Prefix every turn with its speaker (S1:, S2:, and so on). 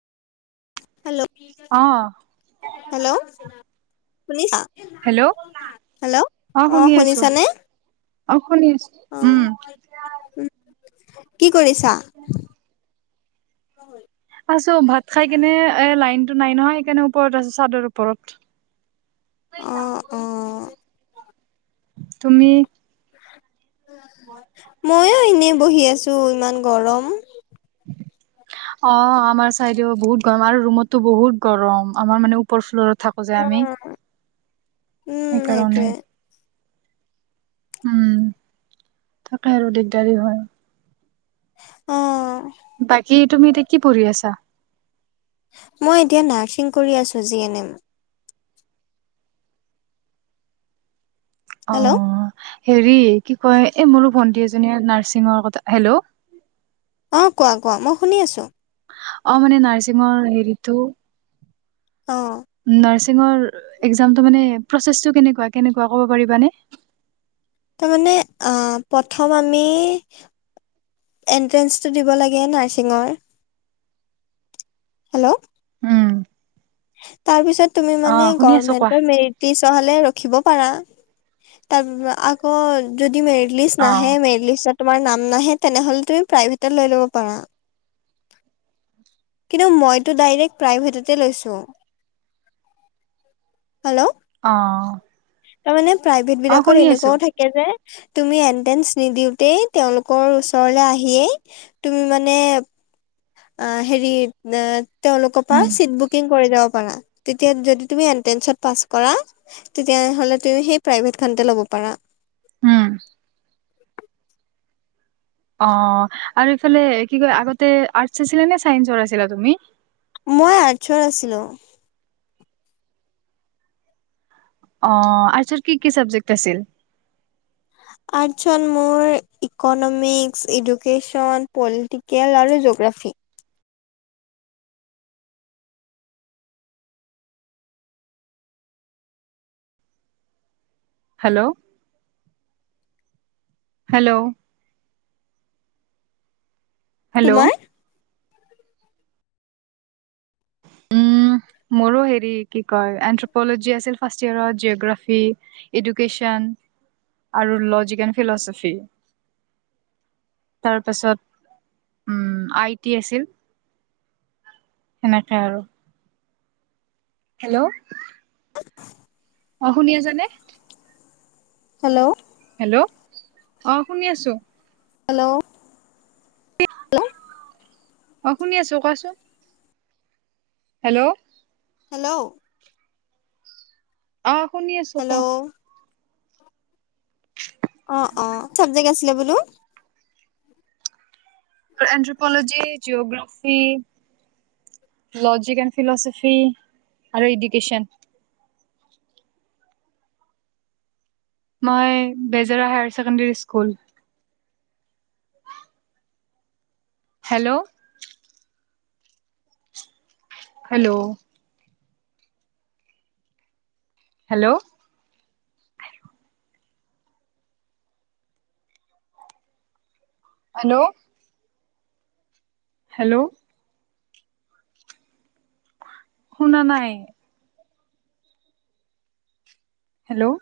S1: Hello?
S2: অ'।
S1: Hello শুনিছা?
S2: Hello
S1: hello
S2: অ, শুনি আছো, অ, শুনি আছো
S1: অ
S2: উম।
S1: কি কৰিছা?
S2: আছো ভাত খাই কেনে এ লাইন টো নাই নহয়, সেইকাৰণে ওপৰত আছো চাদৰ ওপৰত।
S1: অ অ
S2: তুমি'?
S1: ময়ো এনে বহি আছো ইমান গৰম।
S2: অ, আমাৰ চাইদেউ বহুত গৰম, আৰু ৰুমতটো বহুত গৰম আমাৰ মানে। ওপৰ্ল'ৰত থাকোঁ যে আমি
S1: উম
S2: সেইকাৰনে।
S1: সেইটোয়ে
S2: উম, তাকে আৰু দিগদাৰি হয়।
S1: অ'।
S2: বাকী তুমি এতিয়া কি পঢ়ি আছা?
S1: মই এতিয়া নাৰ্ছিং কৰি আছোঁ যি এনে।
S2: অ,
S1: হেল্ল'
S2: হেৰি কি কয় এই মোৰো ভন্টি এজনীয়ে নাৰ্ছিঙৰ কথা হেল্ল'?
S1: অ, কোৱা-কোৱা মই শুনি আছোঁ।
S2: অ, মানে নাৰসিংঙৰ হেৰিতো।
S1: অ'।
S2: নাৰ্ছিঙৰ এক্সামটো মানে, প্ৰচেছটো কেনেকুৱা- কেনেকুৱা ক'ব পাৰিবানে?
S1: তাৰমানে আহ প্ৰথম আমি এণ্ট্ৰেঞ্চটো দিব লাগে নাৰ্ছিঙৰ। হেল্ল'?
S2: উম।
S1: তাৰ পিছত তুমি মানে
S2: অ' শুনি আছো কোৱা।
S1: গভমেণ্টৰ মেৰিট পিছৰ হলে ৰখিব পাৰা তাৰ আ যদি মেলিছ নাহে
S2: অ'
S1: মেলিষ্ট তোমাৰ নাম নাহে, তেনেহলে তুমি প্ৰাইভেটত লৈ ল'ব পাৰা। কিন্তু মইতো ডাইৰেক্ট প্ৰাইভেটতে লৈছো হেল্ল'?
S2: অ'।
S1: তাৰ মানে প্ৰাইভেট
S2: অ',
S1: বিলাকত
S2: শুনি আছো।
S1: এনেকুৱও থাকে। যে তুমি এন্ট্ৰেন্ঞ্চ নিদিওতে তেওঁলোকৰ ওচৰলে আহিয়েই'। তুমি মানে অ, হেৰি তেওঁলোকৰ পৰা
S2: উম,
S1: চিট বুকিং কৰি যাব পাৰা। তেতিয়া য তুমি এনট্ৰেত পাছ কৰা, তেতিয়ালে তুমি সেই প্ৰ খ ল'ব পাৰা।
S2: হম'। অ, আৰু এইফালে কি কয় আগতে আৰ্টচ আছিলে নে চাইন্সৰ আছিলা তুমি?
S1: মই আৰ্চত আছিলোঁ।
S2: অ, তাৰপিছত কি, কি চাবজেক্ট আছিল?
S1: আৰ্টছ মোৰ ইকনমিক্স, এডুকেশ্যন, পলিটিকেল, আৰু জগ্ৰাফী।
S2: হেল্ল'? হেল্ল'? হেল্ল'।
S1: তোমাৰ? [inaudible]
S2: মোৰো হেৰি কি কয় এন্থ্ৰপলজী আছিল ফাস্তিয়াৰৰ জিঅগ্ৰাফী। এডুকেশ্যন আৰু লজিক এণ্ড ফিলচফি। তাৰ পাছত উম, আই টি আছিল। সেনেকে আৰু। হেল্ল'?
S1: [inaudible]
S2: অ, অতাৰসমূহৰ শুনি আছানে।
S1: হেল্ল'?
S2: হেল্ল' অ, শুনি আছো।
S1: হেল্ল'?
S2: অ, শুনি আছো কোৱাচোন। হেল্ল'?
S1: হেল্ল'?
S2: অ, শুনি আছো ক।
S1: হেল্ল' অ', অ', অ', চাবজেক্ট আছিলে বোলো।
S2: Anthropology geography. Logic and philosophy আৰু এডুকেশ্যন। মই Bezera higher secondary school. Hello! Hello! Hello! Hello! Hello! শুনা নাই! হেল্ল'!